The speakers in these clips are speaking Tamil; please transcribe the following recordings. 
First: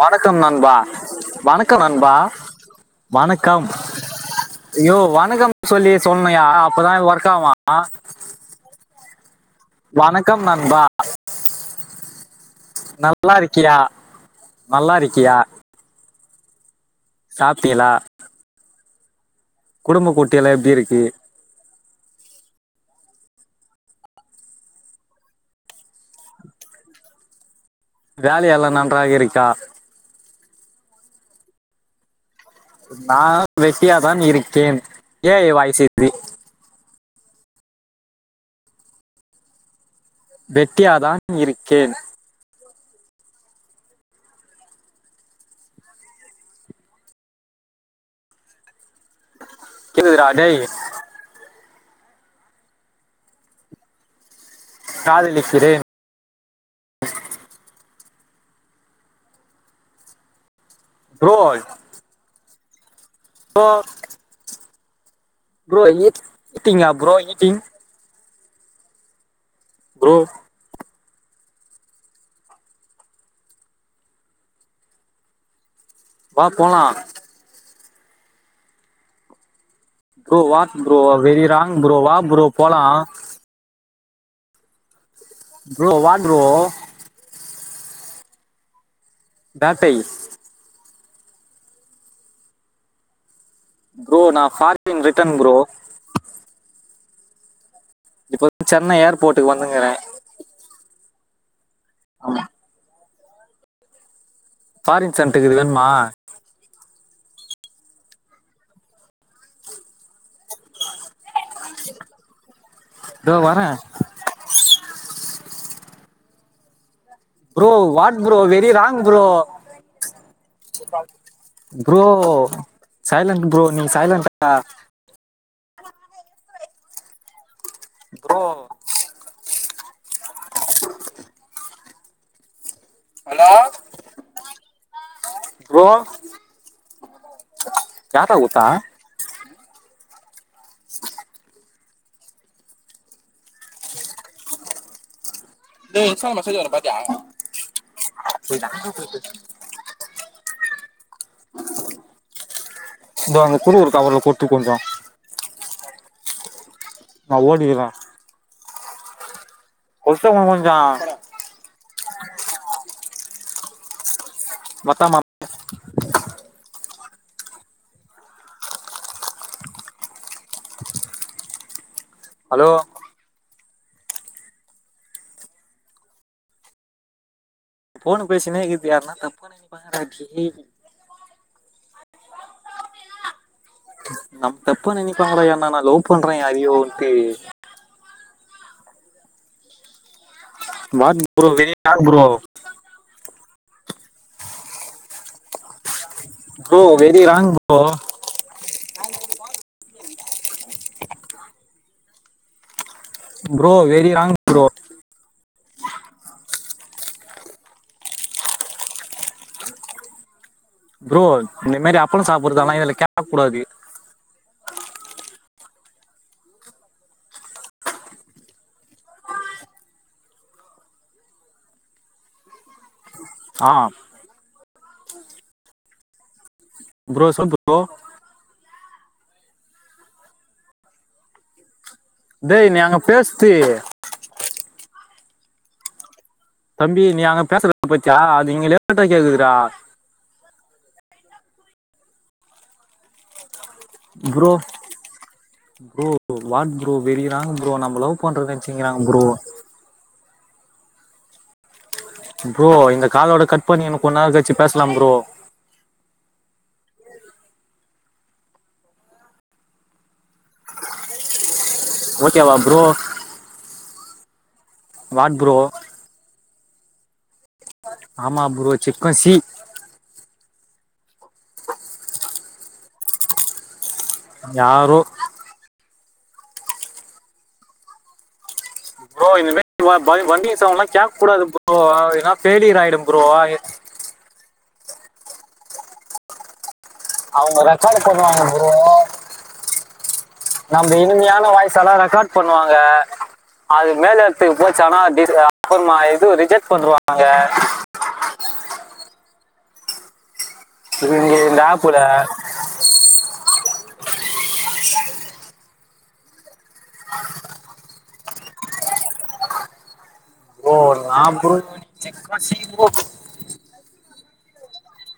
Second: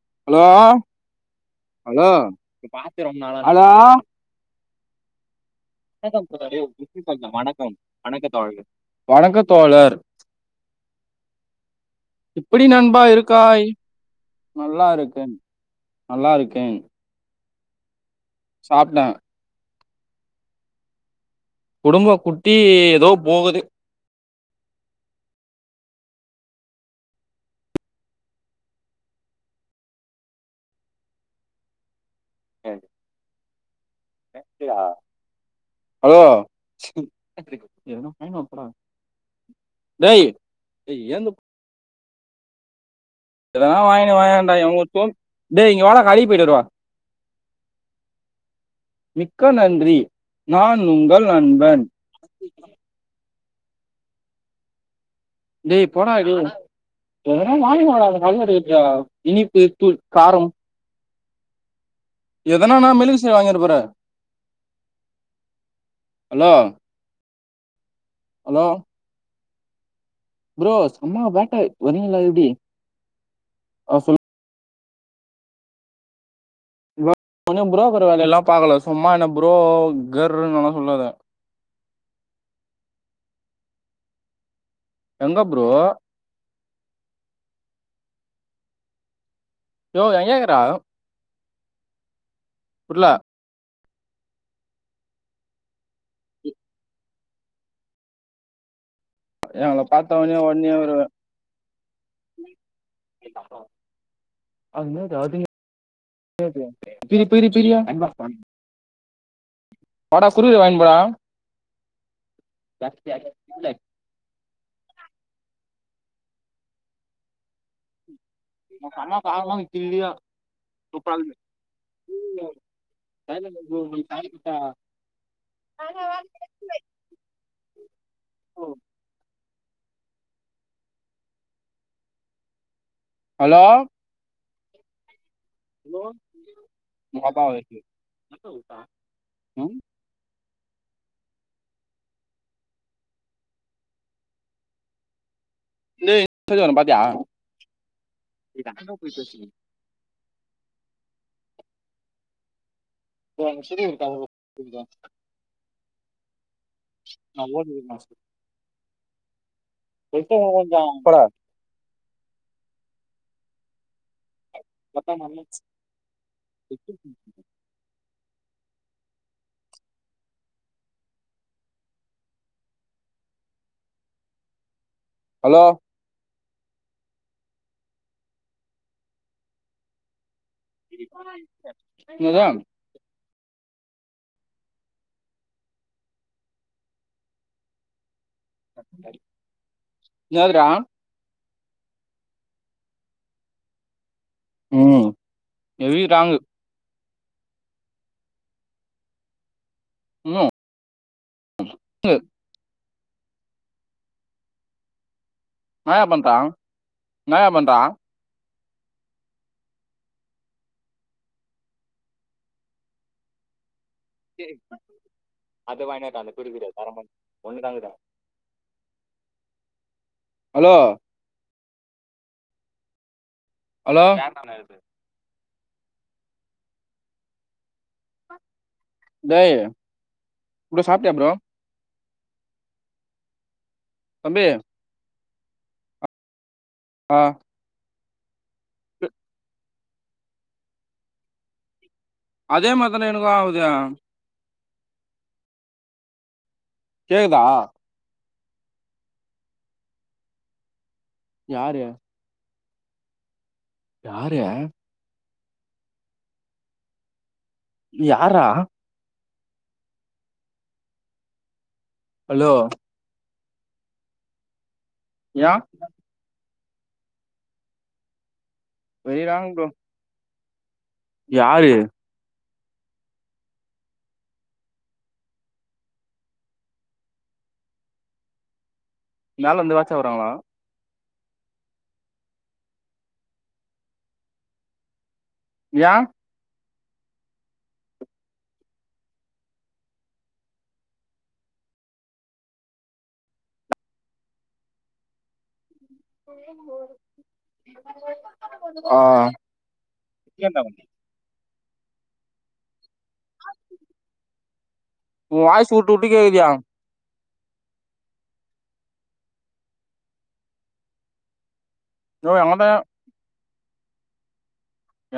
வணக்கம் ஹலோ நண்பா வணக் வணக்கம் ஹலோ நண்பா பாத்து ரொம்ப நாளா ஹலோ வணக்கம் யோவ் வணக்கம் சொல்லி வணக்கம் சொல்லியா தோழரே அப்பதான் கொஞ்சம் ஒர்க்காகும வணக்கம் வணக்க தோழரே வணக்க தோழர் வணக்கம் நண்பா எப்படி நண்பா நல்லா இருக்காய் இருக்கியா நல்லா இருக்கன் நல்லா இருக் கேன் சாப்பிட்டலா சாப்பிட்ட குடும்ப கூட்டி எல்லாம் எப்படி இருக்கு குடும்ப குட்டி ஏதோ போகுது வேல எல்லாம் நன்றாக இருக்கா நான் வேட் டியாதான் இருக்கேன் ஏ வாய்சது [inaudible] எதுவோ போன் [unintelligible] வெட்டியாதான் இருக்கேன் இதெல்லாம் வாங்கு வாங்கண்டா [unintelligible] டேய் இங்க வாடா கடைக்கு போயிட்டு வருவோ மிக்க நன்றி கேக்குதுடா டேய் நான் உங்கள் நண்பன் [unintelligible] டே காதலிக்கிறேன் போடா டே எதுனா வாங்கிட்டு என்னடா வாங்கிட்டுருக்க இனிப்பு தூள் காரம் ப்ரோல் எதனா நா மெழு வாங்கட்டு போற புரோ ஹலோ இட்டிங்கா புரோ இட்டிங் ஹலோ ப்ரோ புரோஸ் செம வேட்டா வரலா எப்படி ஆஹ் சொல் வாப் போலாம் தூங்குற வேலை எல்லாம் பாக்கலா சும்மா என்ன ப்ரோ ப்ரோ கர்ன்னு வாட் ப்ரோ சொல்லாத வெரி ராங் ப்ரோ வா ப்ரோ போலா ப்ரோ வாட் ப்ரோ பேட்டை ப்ரோ எங்க இருக்குற புர்ல ப்ரோ நான் ஃபாரின் ரிட்டன் ப்ரோ இப்ப வந்து சென்னை ஏர் எங்கள பாத்த ஒடனே ஒடனே வருவ ஆமா எங்க அக்கா ஃபாரின் சென்ட்டுக்குது வேணுமா பெ பிரி பிரி பிரியா வாடா குருவி வாங்கிபோடா இதோ வரே [unintelligible] ப்ரோ வா ப்ரோ வெரிராங் அம்மா ப்ரோ காரணமா கில்லியா ச்சி ப்ரோ சைலன் ப்ரோ நீ சைலன்டா [unintelligible] ப்ரோ ஹலோ ப்ரோ எனக்காக வெயிடிங் யார்டா குத்தா ம் [unintelligible] ஏ இந்த இன்ஸ்டால மெசஜே சரி வர்ல ஒன்று பாத்திய பாத்தியா நான் போய் பேசுறேன் [unintelligible] இந்த இப்போ அந்த அங்க குடு சிறு ஒரு கதை ஒருக்க [unintelligible] கொஞ்சோ சொல்லிட்டேன். நா நான் [unintelligible] ஓடிர்றே மா கொளுத்துங்கோ கொஞ்சோ எப்ப மொத்தமா நல்லாச்சு [unintelligible] ஹலோ ஹலோ ஃபோனு பேசினே இக்குது யார்னா தப்பா நெனப்பாங்கடா [unintelligible] இல்லையா நம்ம தப்ப நினைப்பாங்கனா நான் லவ் பண்றேன் யறோன்ட்டு அப்படி என்னாதுடா வாட் ப்ரோ வேற யார் ப்ரோ உம் எப்டி ராங்கு ப்ரோ வெரி ராங் போ உம் [inaudible] ப்ரோ வெரி ராங் ப்ரோ நயா பந்தா நயா பந்தா ப்ரோ இந்த மாரி அப்பளம் சாப்புறதுதாலா இதுல கேக்க கூடாது சரி அது வாயினட்டா அந்த குருக்குர தரமன் ஒண்ணு தாங்குதா ஹலோ ஆ ஹலோ ப்ரோ சொல் ப்ரோ ப்ரோ சாப்ட்டியா ப்ரோ டேய் நீ அங்க பேசிட்டு தம்பி தம்பி ஆ நீ அங்க பேசத பத்யா நீங்களே [unintelligible] அதே மாரி தான எனக்கு ஆ bro bro what bro very கேக்குதா ராங் ப்ரோ நம்ம லவ் பண்றொ நெச்சிங்கிறாங்க ப்ரோ யாரு ப்ரோ இந்த காலோட கட் ப்ப நீ இன்னு கொஞ் நேரொ யாரு கழிச்சி பேசலாம் ப்ரோ யார்ரா ஹலோ ஓகேவா ப்ரோ வாட் யா ப்ரோ ஆமா ப்ரோ சிக்கொ வெரி சி ராங் ப்ரோ யாரு யாரோ ப்ரோ இந்த மேல இருந்து வாச்சா வராங்களா [unintelligible] கூடாது ப்ரோ ஏனா ஃபேலியர் ஆயிடும் ப்ரோ யா அவுங்க ரெக்காடு பண்ணுவாங்க ப்ரோ நம்ப இனிமையான வாய்ஸல்லா ரெக்கார்ட் பண்ணுவாங்க அது மேலெடத்துக்கு போச்சானா டி ஆ எந்த [unintelligible] ங்கடாப்பொற அ உன் வாய்ஸ் வுட்டு வுட்டு கேக்குதே [inaudible] ப்ரோ நா ப்ரோ ப்ரோ எங்கதா [unintelligible] [inaudible]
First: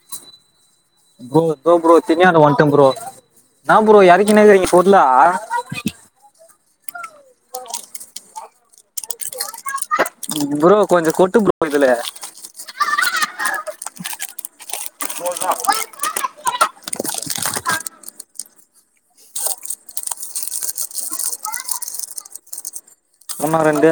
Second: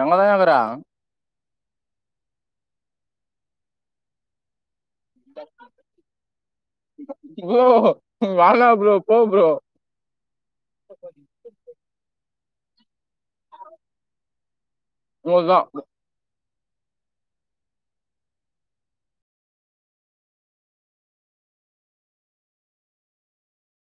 எங்கதாயகிர ப்ரோ தோ ப்ரோ தினயாண்ட வன்ட ப்ரோ நான் ப்ரோ இறக்கினேக்கிறீங்க போருலா ப்ரோ வேனா ப்ரோ போ ப்ரோ ப்ரோ கொஞ்சம் கொட்டு ப்ரோ இதுல போதான் அவ்ளோதா உன்னோ ரெண்டு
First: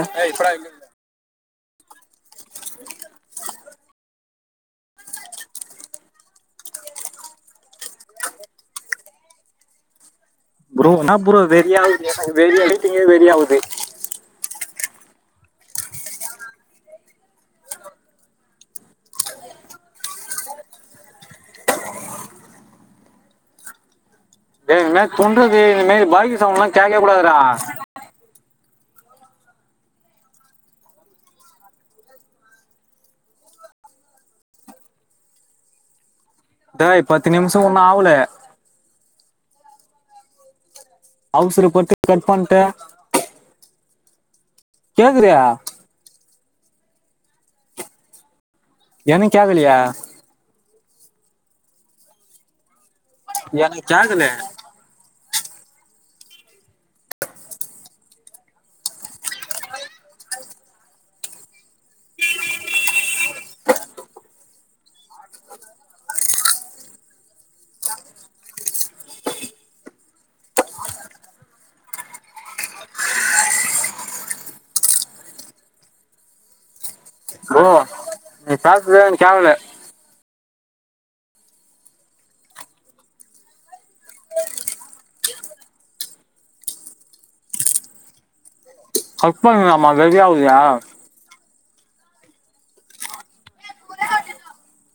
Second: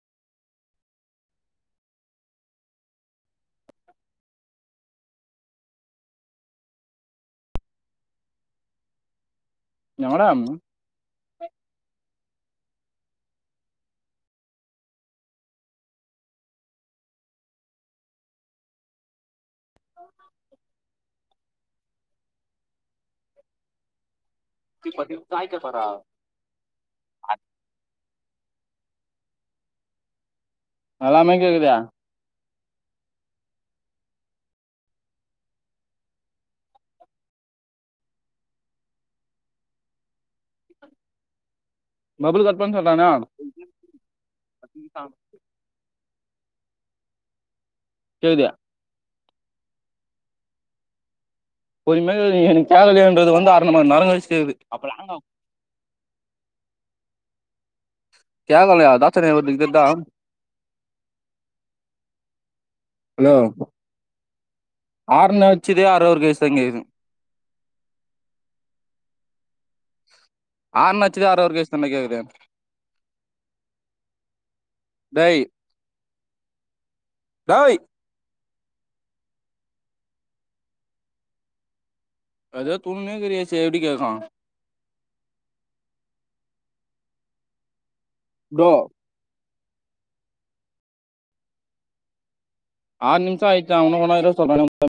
எவட ப்ரோ நா அப்புறம் வெறியிவுது [unintelligible] எனக்கு வெறியகுது [inaudible] ஏ இன்தமாரி தொன்றது பாக்கி சவுண்டலாம் கேட்கவே கூடாதுறா எல்லாமே கேக்குதே டேய்பத்து நிமிஷம் இன்னும் ஆவல அவசர பட்டு மபுள் கடப்பன சொல்ட்டான கேட்குறியா சப்ப கேக்குதே எனக்கு கேக்கலயே பொறுமயா கேக்குது எனக்கு கேகலயோ இப்ப இது வந்து எனக்கு அரமண்ணரம் கேட்கல வேஸ்ட் இது கேக்கலயா [unintelligible] ஹலோ ஆறுன வச்சதே ஆறவுறு வேஸ்ட் ஹா கேக்குது ஆர்னனச்சதே அர்ரவற் கய்சி தான்ட கேக்குதே டேய் ப்ரோ டேய் நீ பேசுறதே கேக்கல எதோ தூணுனே கரியா செ எப்படி கேக்கோ ப்ரோ கட் பண்ணலாமா வெறியாவுது ஆறுநிமிஷம் அய்ச்சா இனோ கோயின்நேரம் இருக்க சொல்றக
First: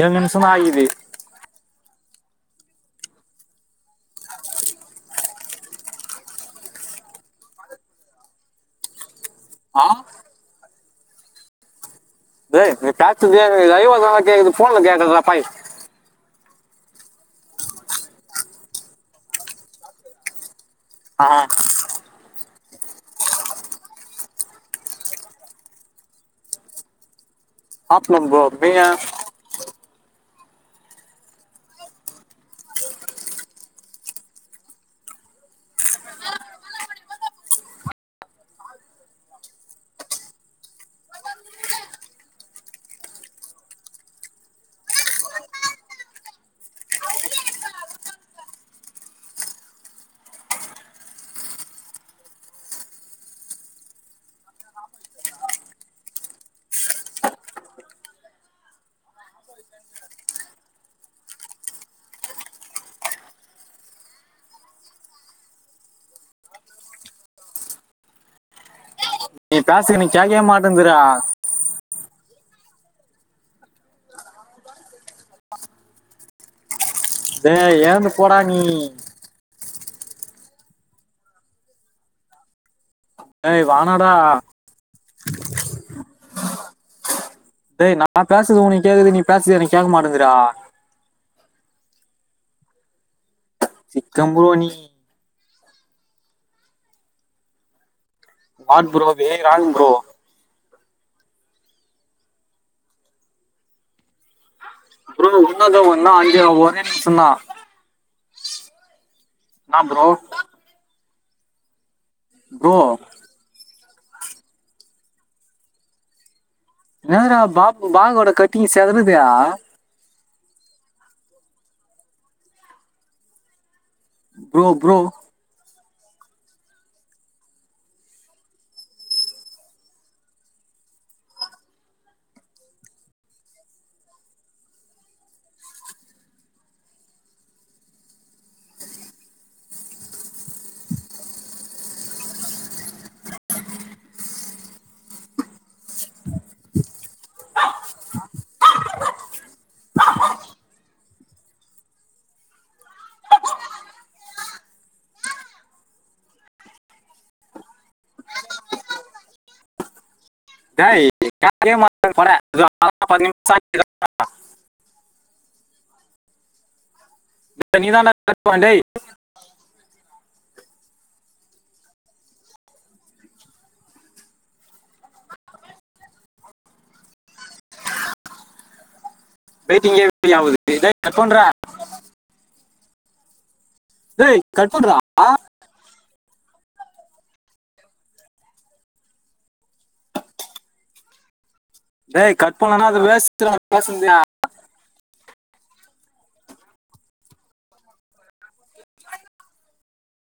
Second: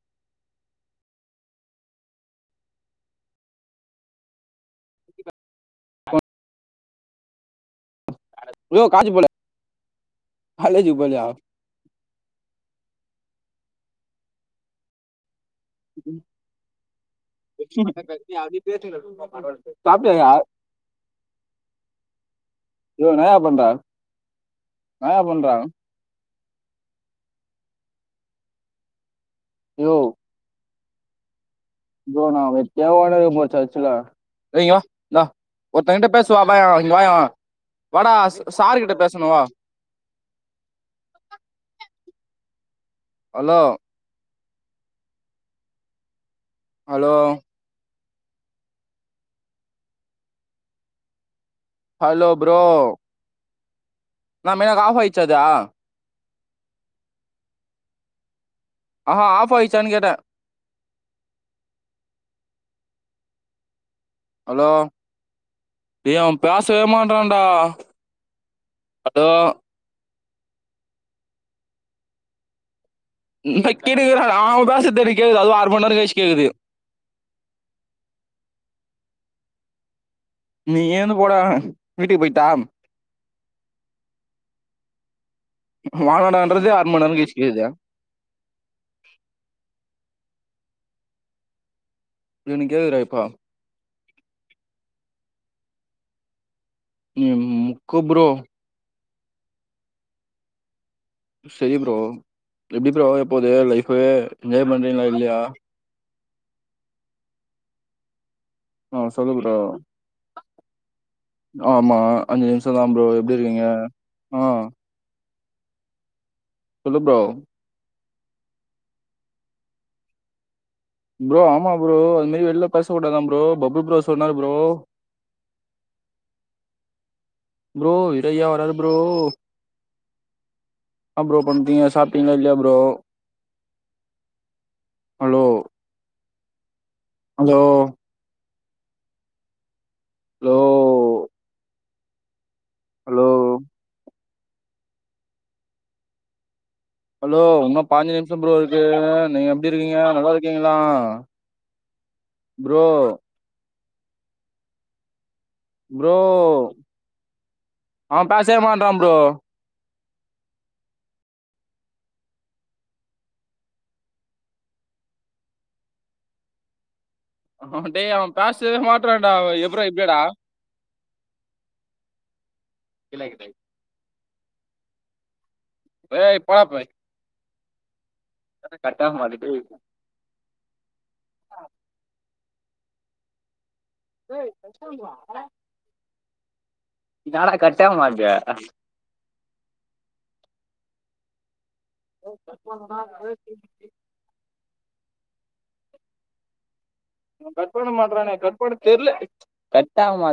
ஏழு நிமிஷம ஆகிது ப்ரோ கலேஜி போலா ஆ கலேஜ் போலயா நீ பேசாதே லைவதான் கேக்குது போன்ல கேக்லடா பாவி சாப்டியா யா ஆ யோ நாயா பன்ற நயா பன்ற ஆப் நம்போ பயா யோ ப்ரோ [unintelligible] ஏய் இங்க வா வா ஒருத்தன் கிட்ட பேசுவா இங்க வாய வடா சாரு கிட்ட பேசனு வா. அலோ. அலோ. Hello bro. என்னமே ஹ ஆப்பாயிருச்சா அது. ஆஹா ஆஃப்யிச்சானு கேட்ட. அலோ டேய் அவ பேசவேமாட்டறான்டா. அலோ. கேக்கயே மாட்டைங்குதுடா. [unintelligible] டேய் எழுந்து போடா நீ. நீ எழுந்து போடா வீட்டுக்கு போயிட்டா. ஏய் வானாடா. வானாடன்றது ஆறுமணிநேரகெழுச்சு. டேய் நா பேஸ்து ஒணக்கேக்குது நீ பேஸ்து எனக்கு கேட்க மாட்டைங்குதுடா. எனக் கேக்துடா இப்போ. சிக்கம்போ நீ. நீ முக்கு bro. What bro. Very wrong bro. சேரி ப்ரோ எப்டி ப்ரோ போது லைஃப்பு. ப்ரோ உன்னதா ஒன்னாய். ஹே ஒரே நிம்சந்தா. ஹ சொல்லுபுலா. ஆமா. அஞ்சு நிம்ஷதா ப்ரோ எப்டி இருக்கீங்க. ஆஹ. ப்ரோ என்னாடா பாபு. பாகோட கட்டிங் செதருதா. ப்ரோ ஆமா ப்ரோ அதுமாரி வெள்ள பேச கூடதா ப்ரோ பப்புப்ரோ. சொன்னார் ப்ரோ. ப்ரோ இடயா வராது ப்ரோ. என்ன ப்ரோ பண்றீங்க சாப்பிட்டீங்ளா இல்லயா ப்ரோ. ஹலோ. அலோ. லோ. அலோ. அலோ உன்னா பாஞ்சு நிமிஷம் ப்ரோ இருக்கு நீங்க எப்டி இருக்கீங்க நல்லா இருக்கீங்களா ப்ரோ. ப்ரோ அவ பேஸ்வே மாட்றா ப்ரோ. [unintelligible] ஆமாடா நீதான்டா டேய் அவ பண்ண, பேஸ்வே டேய் மாட்றான்டா எப்ரா இப்டியாடா. இல்லகடை. டேய் போடா பேய். கட்டா மாரி வெயிடிங்கே [inaudible] ஆவுது டே கட்பண்றா டேய் கட் பண்றா னாடா கட் ஆவமாட்தே டேய் கட் பண்லனா அது வேஸ்டுடா பேசன்னுது கட் பண்ண மாற்றானே கட் பண்ண தெர்ல கட்டாவ மா